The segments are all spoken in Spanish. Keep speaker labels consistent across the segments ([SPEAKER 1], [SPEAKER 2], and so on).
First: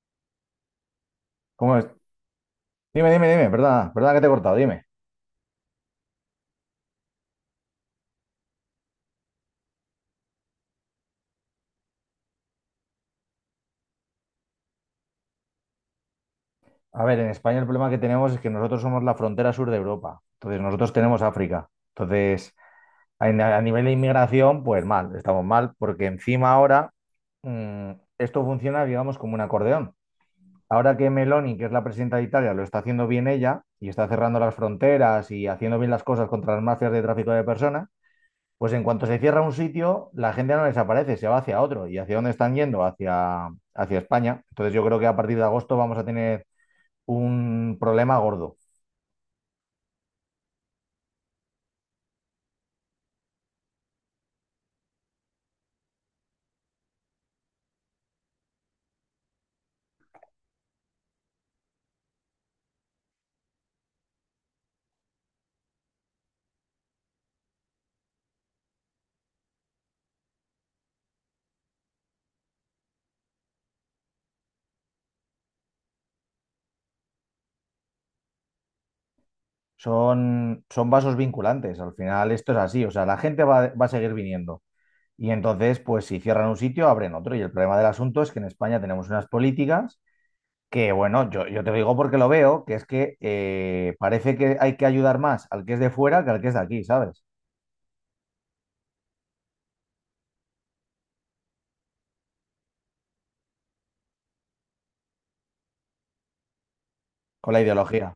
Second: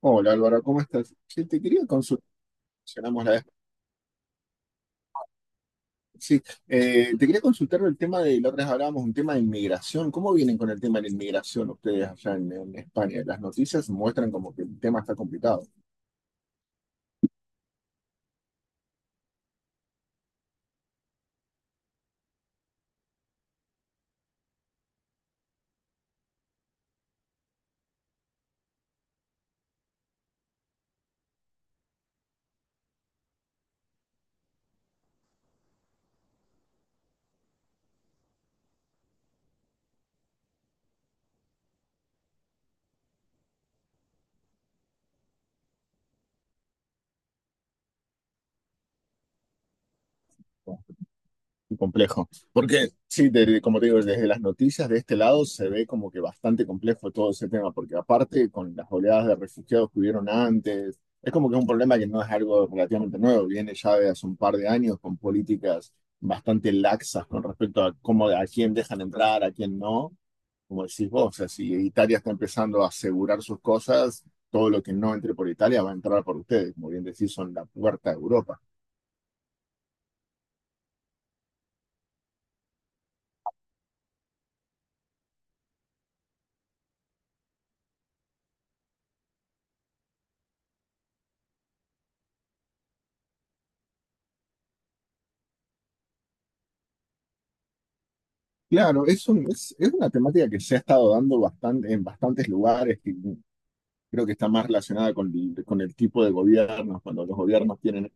[SPEAKER 1] Hola Álvaro, ¿cómo estás? Sí, te
[SPEAKER 2] ¿Cómo
[SPEAKER 1] quería
[SPEAKER 2] es?
[SPEAKER 1] consultar,
[SPEAKER 2] Dime,
[SPEAKER 1] mencionamos
[SPEAKER 2] dime,
[SPEAKER 1] la vez-
[SPEAKER 2] dime, perdona, perdona que te he cortado, dime.
[SPEAKER 1] sí, te quería consultar el tema de, la otra vez hablábamos, un tema de inmigración. ¿Cómo vienen con el tema de la inmigración ustedes allá en España? Las noticias muestran como que el tema está complicado.
[SPEAKER 2] A ver, en España el problema que tenemos es que nosotros somos la frontera sur de Europa, entonces nosotros tenemos África, entonces a nivel de inmigración, pues mal, estamos mal, porque encima ahora mm, esto funciona, digamos, como un acordeón. Ahora que Meloni, que es la presidenta de Italia, lo está haciendo bien ella y está cerrando las fronteras y haciendo bien las cosas contra las mafias de tráfico de personas. Pues en cuanto se cierra un sitio, la gente no desaparece, se va hacia otro. ¿Y hacia dónde están yendo? Hacia España. Entonces yo creo que a partir de agosto vamos a tener un problema gordo.
[SPEAKER 1] ¿No? Complejo, porque sí, como te digo, desde las noticias de este lado se ve como que bastante complejo todo ese tema, porque aparte con las oleadas de refugiados que hubieron antes, es como que es un problema que no es algo relativamente nuevo, viene ya de hace un par de años con políticas bastante laxas con respecto a cómo, a quién dejan entrar, a quién no, como decís vos, o sea, si Italia está empezando a asegurar sus cosas, todo lo que no entre por Italia va a entrar por ustedes, como bien decís, son la puerta de Europa.
[SPEAKER 2] Son vasos vinculantes, al final esto es así, o sea, la gente va a seguir viniendo. Y entonces, pues si cierran un sitio, abren otro. Y el problema del asunto es que en España tenemos unas políticas que, bueno, yo te lo digo porque lo veo, que es que parece que hay que ayudar más al que es de fuera que al que es de aquí, ¿sabes?
[SPEAKER 1] Claro, es una temática que se ha estado dando bastante, en bastantes lugares, que creo que está más relacionada con el tipo de gobiernos, cuando los
[SPEAKER 2] Con la
[SPEAKER 1] gobiernos tienen
[SPEAKER 2] ideología.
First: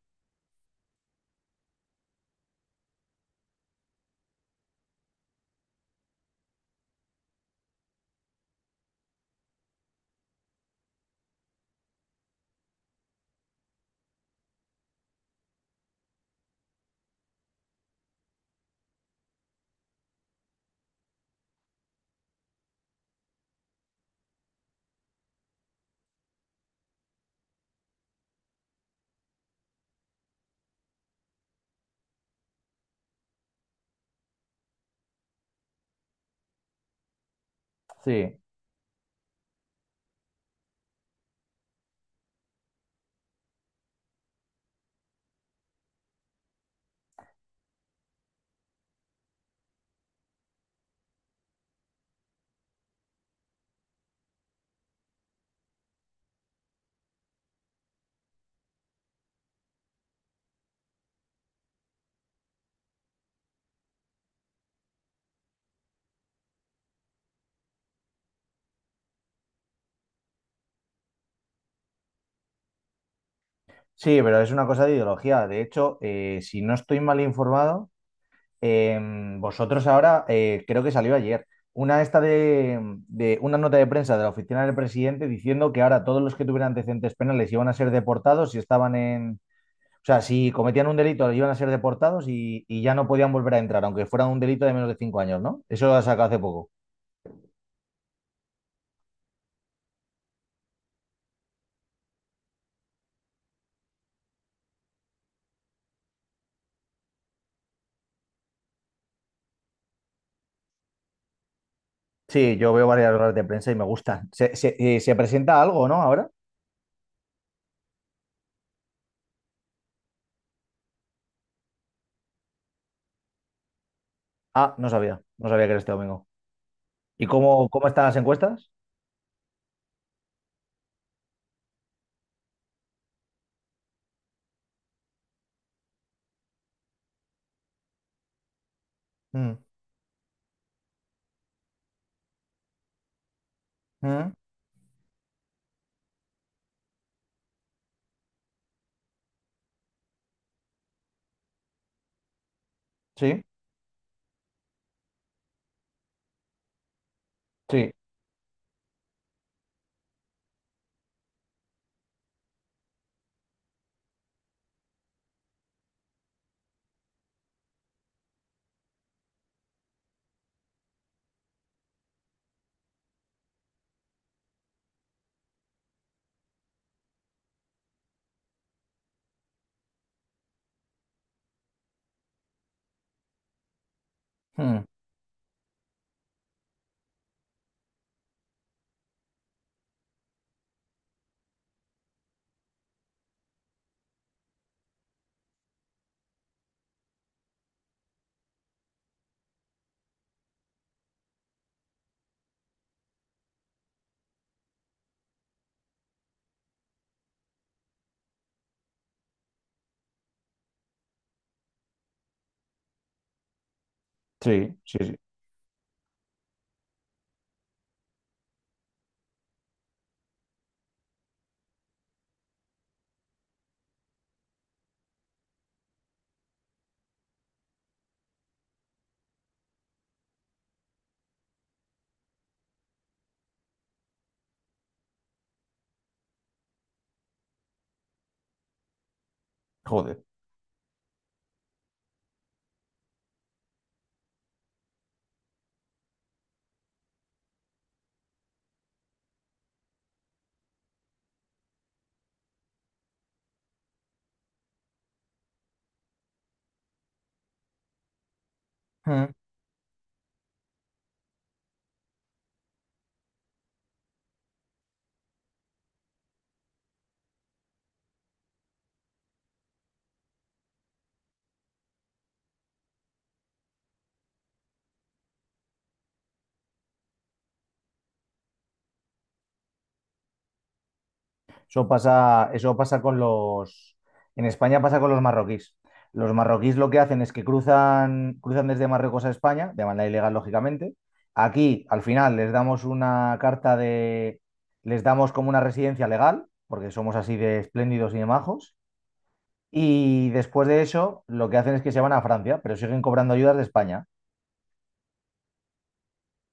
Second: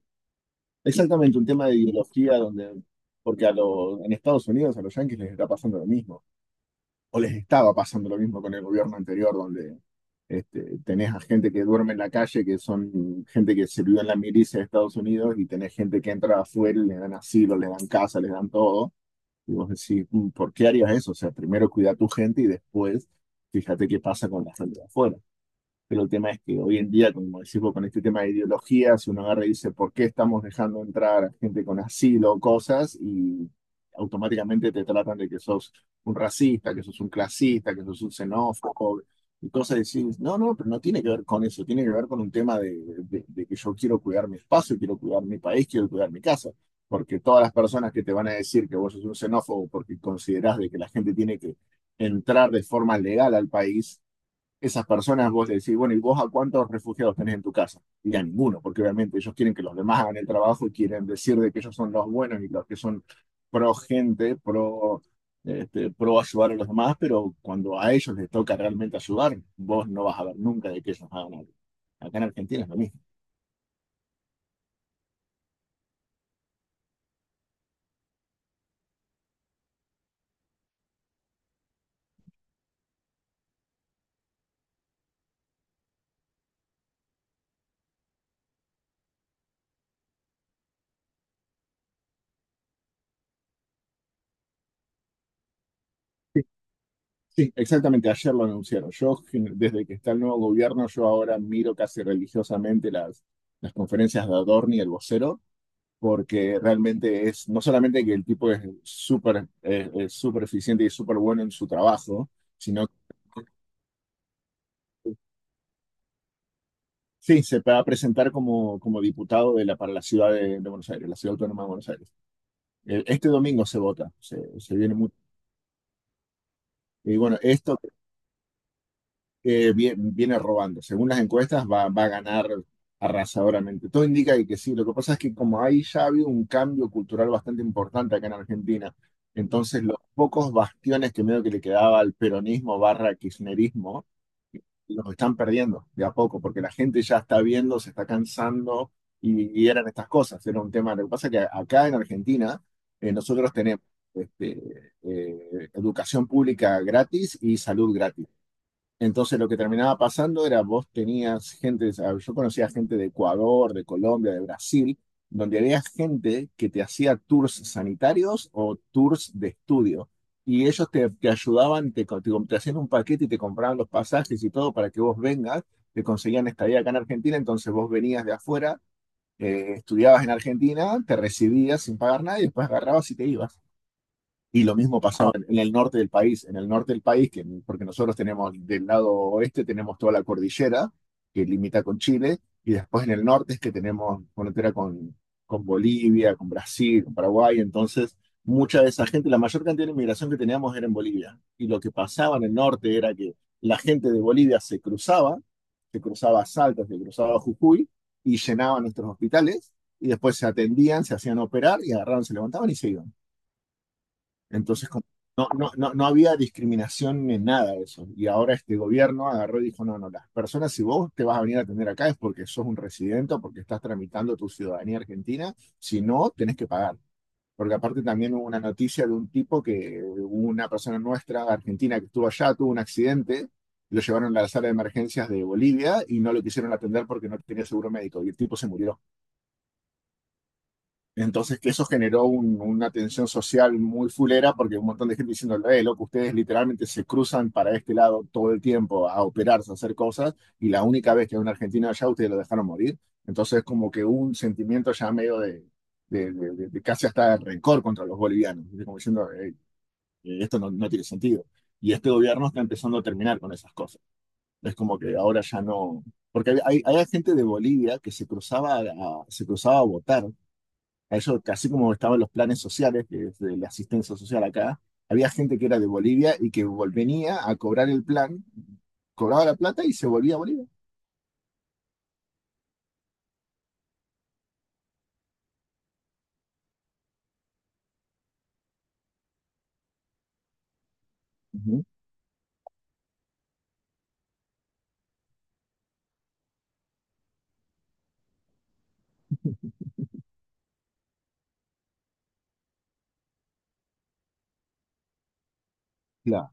[SPEAKER 1] exactamente un tema de ideología donde, porque en Estados Unidos a los yanquis les está pasando lo mismo, o les estaba pasando lo mismo con el gobierno anterior, donde tenés a gente que duerme en la calle, que son gente que sirvió en la milicia de Estados Unidos, y tenés gente que entra afuera y le dan asilo, le dan casa, les dan todo y vos decís, "Mm, ¿por qué harías eso? O sea, primero cuida a tu gente y después fíjate qué pasa con la gente de afuera." Pero el tema es que hoy en día, como decimos, con este tema de ideología, si uno agarra y dice, ¿por qué estamos dejando entrar a gente con asilo o cosas? Y automáticamente te tratan de que sos un racista, que sos un clasista, que sos un
[SPEAKER 2] Sí.
[SPEAKER 1] xenófobo y cosas así. No, no, pero no tiene que ver con eso, tiene que ver con un tema de, de que yo quiero cuidar mi espacio, quiero cuidar mi país, quiero cuidar mi casa. Porque todas las personas que te van a decir que vos sos un xenófobo porque considerás de que la gente tiene que entrar de forma legal al país, esas personas, vos decís, bueno, ¿y vos a cuántos refugiados tenés en tu casa? Y a ninguno, porque obviamente ellos quieren que los demás hagan el trabajo y quieren decir de que ellos son los buenos y los que son pro gente, pro ayudar a los demás, pero cuando a ellos les toca realmente ayudar, vos no vas a ver nunca de que ellos hagan algo. Acá en Argentina es lo mismo.
[SPEAKER 2] Sí, pero es una cosa de ideología. De hecho, si no estoy mal informado, vosotros ahora, creo que salió ayer, una, esta de una nota de prensa de la oficina del presidente diciendo que ahora todos los que tuvieran antecedentes penales iban a ser deportados si estaban en... O sea, si cometían un delito, iban a ser deportados y ya no podían volver a entrar, aunque fuera un delito de menos de 5 años, ¿no? Eso lo ha sacado hace
[SPEAKER 1] Sí,
[SPEAKER 2] poco.
[SPEAKER 1] sí, exactamente, ayer lo anunciaron. Yo, desde que está el nuevo gobierno, yo ahora miro casi religiosamente las conferencias de Adorni, el vocero, porque realmente es, no solamente que el tipo es súper es súper eficiente y súper bueno en su trabajo,
[SPEAKER 2] Sí, yo veo
[SPEAKER 1] sino que
[SPEAKER 2] varias horas de prensa y me gustan. ¿Se presenta algo, no? Ahora.
[SPEAKER 1] sí, se va a presentar como, como diputado de la, para la ciudad de Buenos Aires, la ciudad autónoma de Buenos Aires. Este domingo se vota, se,
[SPEAKER 2] Ah,
[SPEAKER 1] se
[SPEAKER 2] no
[SPEAKER 1] viene mucho.
[SPEAKER 2] sabía. No sabía que era este domingo.
[SPEAKER 1] Y
[SPEAKER 2] ¿Y
[SPEAKER 1] bueno,
[SPEAKER 2] cómo,
[SPEAKER 1] esto
[SPEAKER 2] cómo están las encuestas?
[SPEAKER 1] viene robando. Según las encuestas, va a ganar arrasadoramente. Todo indica que sí. Lo que pasa es que como ahí ya ha habido un cambio cultural bastante importante acá en Argentina,
[SPEAKER 2] Mm,
[SPEAKER 1] entonces los pocos bastiones que medio que le quedaba al peronismo barra kirchnerismo
[SPEAKER 2] mm,
[SPEAKER 1] los están perdiendo de a poco, porque la gente ya está viendo, se está cansando, y eran estas cosas, era un tema. Lo que pasa es que acá en Argentina
[SPEAKER 2] sí,
[SPEAKER 1] nosotros tenemos, educación pública gratis y
[SPEAKER 2] sí,
[SPEAKER 1] salud gratis. Entonces lo que terminaba pasando era vos tenías gente, o yo conocía gente de Ecuador, de Colombia, de Brasil, donde había gente que te hacía tours sanitarios o tours de estudio. Y ellos te ayudaban, te hacían un paquete y te compraban los pasajes y todo para que vos vengas, te conseguían estadía acá en Argentina, entonces vos venías de afuera, estudiabas en Argentina, te recibías sin pagar nada y después agarrabas y te ibas. Y lo
[SPEAKER 2] mm.
[SPEAKER 1] mismo pasaba en el norte del país. En el norte del país, que, porque nosotros tenemos del lado oeste, tenemos toda la cordillera que limita con Chile, y después en el norte es que tenemos frontera con Bolivia, con Brasil, con Paraguay. Entonces, mucha de esa gente, la mayor cantidad de inmigración que teníamos era en Bolivia. Y lo que pasaba en el norte era que la gente de Bolivia se cruzaba a Salta, se cruzaba a Jujuy, y llenaban nuestros hospitales, y después se atendían, se hacían operar, y agarraban, se levantaban y se iban.
[SPEAKER 2] Sí,
[SPEAKER 1] Entonces,
[SPEAKER 2] sí,
[SPEAKER 1] como,
[SPEAKER 2] sí.
[SPEAKER 1] no, no, no, no había discriminación en nada de eso. Y ahora este gobierno agarró y dijo, no, no, las personas, si vos te vas a venir a atender acá es porque sos un residente o porque estás tramitando tu ciudadanía argentina, si no, tenés que pagar. Porque aparte también hubo una noticia de un tipo, que una persona nuestra, argentina, que estuvo allá, tuvo un accidente, lo llevaron a la sala de emergencias de Bolivia y no lo quisieron atender porque no tenía seguro médico y el tipo se murió.
[SPEAKER 2] Joder.
[SPEAKER 1] Entonces, que eso generó una tensión social muy fulera, porque un montón de gente diciendo, loco, ustedes literalmente se cruzan para este lado todo el tiempo a operarse, a hacer cosas, y la única vez que hay un argentino allá, ustedes lo dejaron morir. Entonces, como que hubo un sentimiento ya medio de, de casi hasta rencor contra los bolivianos, ¿viste? Como diciendo,
[SPEAKER 2] Mm.
[SPEAKER 1] "Ey, esto no, no tiene sentido." Y este gobierno está empezando a terminar con esas cosas. Es como que ahora ya no... Porque hay gente de Bolivia que se cruzaba a votar a ellos, así como estaban los planes sociales, que es de la asistencia social acá, había gente que era de Bolivia y que venía a cobrar el plan, cobraba la plata y se volvía a Bolivia.
[SPEAKER 2] Eso pasa con los... En España pasa con los marroquíes. Los marroquíes lo que hacen es que cruzan, cruzan desde Marruecos a España, de manera ilegal, lógicamente.
[SPEAKER 1] Ujú.
[SPEAKER 2] Aquí, al final, les damos una carta de... Les damos como una residencia legal, porque somos así de espléndidos y de majos. Y después de eso, lo que hacen es que se van a Francia, pero siguen cobrando ayudas de España.
[SPEAKER 1] Claro,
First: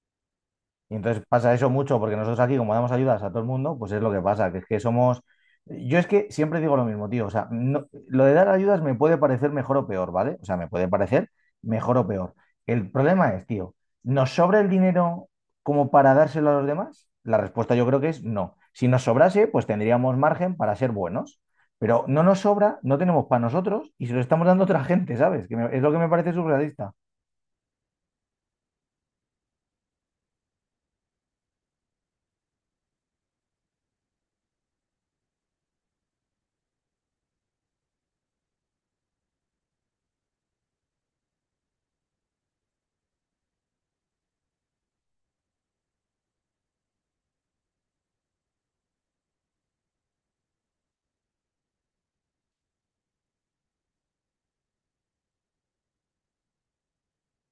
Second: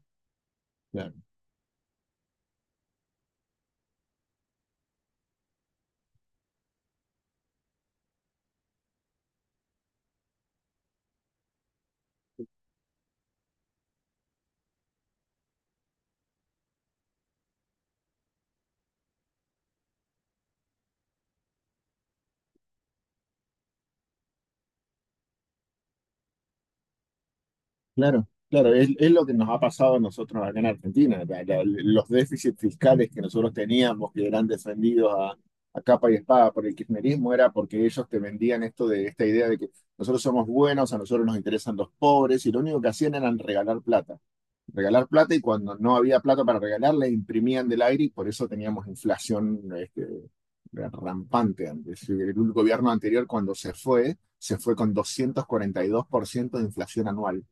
[SPEAKER 2] Y
[SPEAKER 1] claro,
[SPEAKER 2] entonces pasa eso mucho, porque nosotros aquí, como damos ayudas a todo el mundo, pues es lo que pasa, que es que somos. Yo es que siempre digo lo mismo, tío. O sea, lo de dar ayudas me puede parecer mejor o peor, ¿vale? O sea, me puede parecer mejor o peor. El problema es, tío, ¿nos sobra el dinero como para dárselo a los demás? La respuesta yo creo que es no. Si nos sobrase, pues tendríamos margen para ser buenos. Pero no nos sobra, no tenemos para nosotros y se lo estamos dando a otra gente, ¿sabes? Que es lo que me parece surrealista.
[SPEAKER 1] claro. Claro, es lo que nos ha pasado a nosotros acá en Argentina. Los déficits fiscales que nosotros teníamos, que eran defendidos a capa y espada por el kirchnerismo, era porque ellos te vendían esto, de esta idea de que nosotros somos buenos, a nosotros nos interesan los pobres, y lo único que hacían eran regalar plata. Regalar plata, y cuando no había plata para regalar, la imprimían del aire y por eso teníamos inflación, rampante antes. El gobierno anterior cuando se fue con 242% de inflación anual.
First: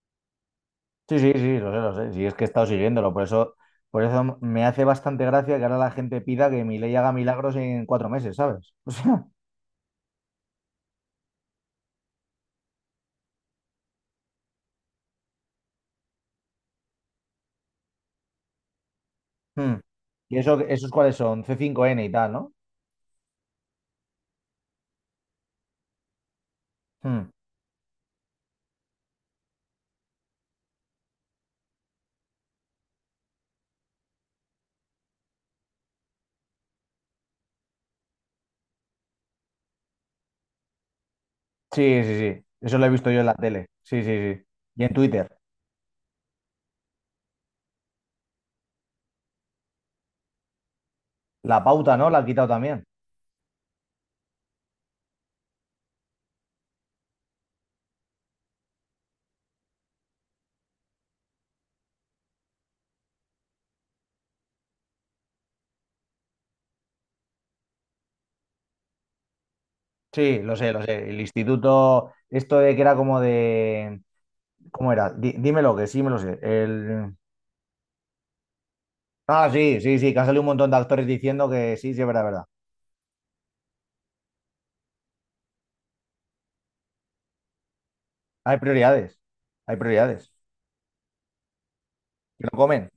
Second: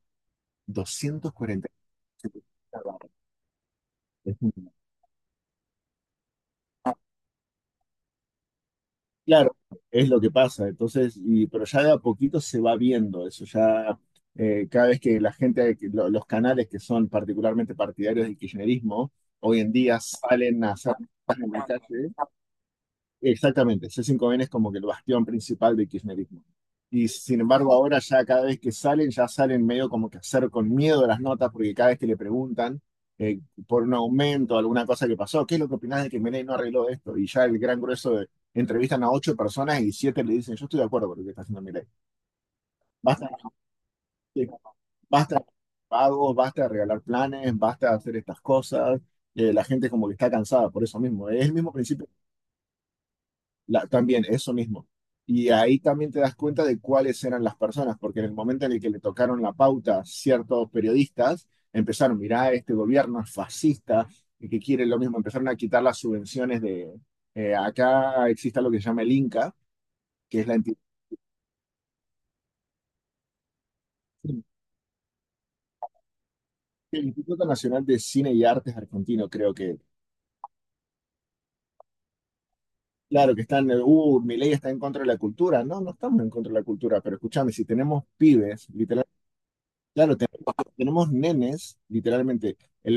[SPEAKER 2] Sí, sí, sí, lo sé, lo sé.
[SPEAKER 1] 242%.
[SPEAKER 2] Sí, es que he estado siguiéndolo, por eso, por
[SPEAKER 1] Es
[SPEAKER 2] eso me
[SPEAKER 1] un-
[SPEAKER 2] hace bastante gracia que ahora la gente pida que Milei haga milagros en 4 meses, ¿sabes? O sea,
[SPEAKER 1] Claro, es lo que pasa. Entonces, pero ya de a poquito se va viendo eso. Ya, cada vez que la gente, que los canales que son particularmente partidarios del kirchnerismo, hoy en
[SPEAKER 2] mm.
[SPEAKER 1] día
[SPEAKER 2] ¿Y eso,
[SPEAKER 1] salen a
[SPEAKER 2] esos
[SPEAKER 1] hacer
[SPEAKER 2] cuáles son?
[SPEAKER 1] en
[SPEAKER 2] c
[SPEAKER 1] la
[SPEAKER 2] cinco n y
[SPEAKER 1] calle.
[SPEAKER 2] tal, ¿no?
[SPEAKER 1] Exactamente, C5N es como que el bastión principal del kirchnerismo. Y
[SPEAKER 2] Mm.
[SPEAKER 1] sin embargo, ahora ya cada vez que salen, ya salen medio como que hacer con miedo las notas, porque cada vez que le preguntan, eh, por un aumento, alguna cosa que pasó, ¿qué es lo que opinás de que Milei no arregló esto? Y ya el gran grueso de, entrevistan a ocho personas y siete le dicen, yo estoy de acuerdo con lo que está haciendo Milei.
[SPEAKER 2] Sí, sí, sí. Eso lo he visto yo en
[SPEAKER 1] Basta,
[SPEAKER 2] la tele. Sí, sí, sí.
[SPEAKER 1] eh,
[SPEAKER 2] Y en Twitter.
[SPEAKER 1] basta pagos, basta de regalar planes, basta de hacer estas cosas. La gente como que está cansada por eso mismo. Es el
[SPEAKER 2] La
[SPEAKER 1] mismo
[SPEAKER 2] pauta,
[SPEAKER 1] principio.
[SPEAKER 2] ¿no? La han quitado también.
[SPEAKER 1] También, eso mismo. Y ahí también te das cuenta de cuáles eran las personas, porque en el momento en el que le tocaron la pauta a ciertos periodistas, empezaron, mirá, este gobierno es fascista y que quiere lo mismo, empezaron a quitar las subvenciones de... acá existe lo que se llama el INCA,
[SPEAKER 2] Sí,
[SPEAKER 1] que es la
[SPEAKER 2] lo sé,
[SPEAKER 1] entidad,
[SPEAKER 2] lo sé. El instituto, esto de que era como de... ¿Cómo era? Dímelo, que sí me lo sé.
[SPEAKER 1] el
[SPEAKER 2] El...
[SPEAKER 1] Instituto Nacional de Cine y Artes Argentino,
[SPEAKER 2] Ah,
[SPEAKER 1] creo que,
[SPEAKER 2] sí, sí, sí, que han salido un montón de actores diciendo que sí, sí, es verdad, es verdad.
[SPEAKER 1] claro, que están, ley está en contra de la cultura. No, no estamos en contra de la cultura, pero escúchame, si tenemos
[SPEAKER 2] Hay
[SPEAKER 1] pibes, literal,
[SPEAKER 2] prioridades, hay
[SPEAKER 1] claro,
[SPEAKER 2] prioridades.
[SPEAKER 1] tenemos nenes,
[SPEAKER 2] Que
[SPEAKER 1] literalmente.
[SPEAKER 2] no comen.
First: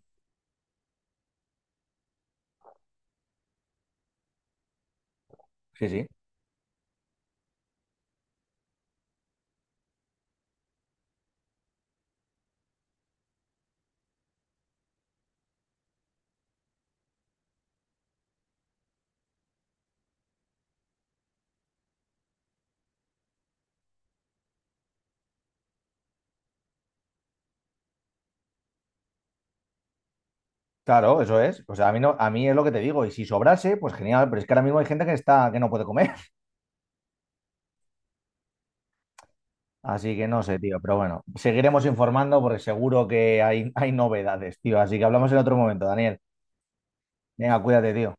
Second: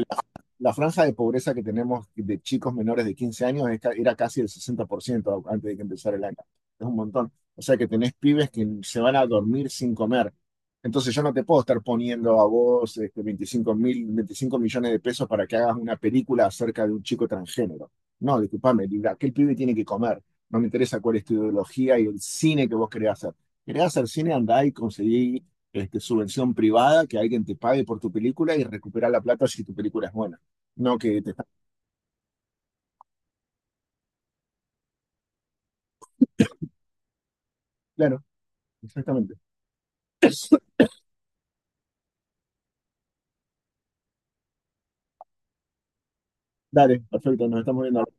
[SPEAKER 1] La franja de pobreza que tenemos de chicos menores de 15 años era casi el 60% antes de que
[SPEAKER 2] Sí, sí.
[SPEAKER 1] empezara el año. Es un montón. O sea que tenés pibes que se van a dormir sin comer. Entonces yo no te puedo estar poniendo a vos, 25 millones de pesos para que hagas una película acerca de un chico transgénero. No, discúlpame, digo, aquel pibe tiene que comer. No me interesa cuál es tu ideología y el cine que vos querés hacer. Querés hacer cine, andá y conseguí, subvención privada, que alguien te pague por tu película y recuperar la plata si tu película es buena. No, que
[SPEAKER 2] Claro,
[SPEAKER 1] te
[SPEAKER 2] eso
[SPEAKER 1] está
[SPEAKER 2] es. O sea, a mí no, a mí es lo que te digo. Y si sobrase, pues genial. Pero es que ahora mismo hay gente que está, que no puede comer.
[SPEAKER 1] claro, exactamente.
[SPEAKER 2] Así que no sé, tío. Pero bueno, seguiremos informando porque seguro que hay novedades, tío. Así que hablamos en otro momento, Daniel.
[SPEAKER 1] Dale, perfecto, nos
[SPEAKER 2] Venga,
[SPEAKER 1] estamos
[SPEAKER 2] cuídate,
[SPEAKER 1] viendo.
[SPEAKER 2] tío.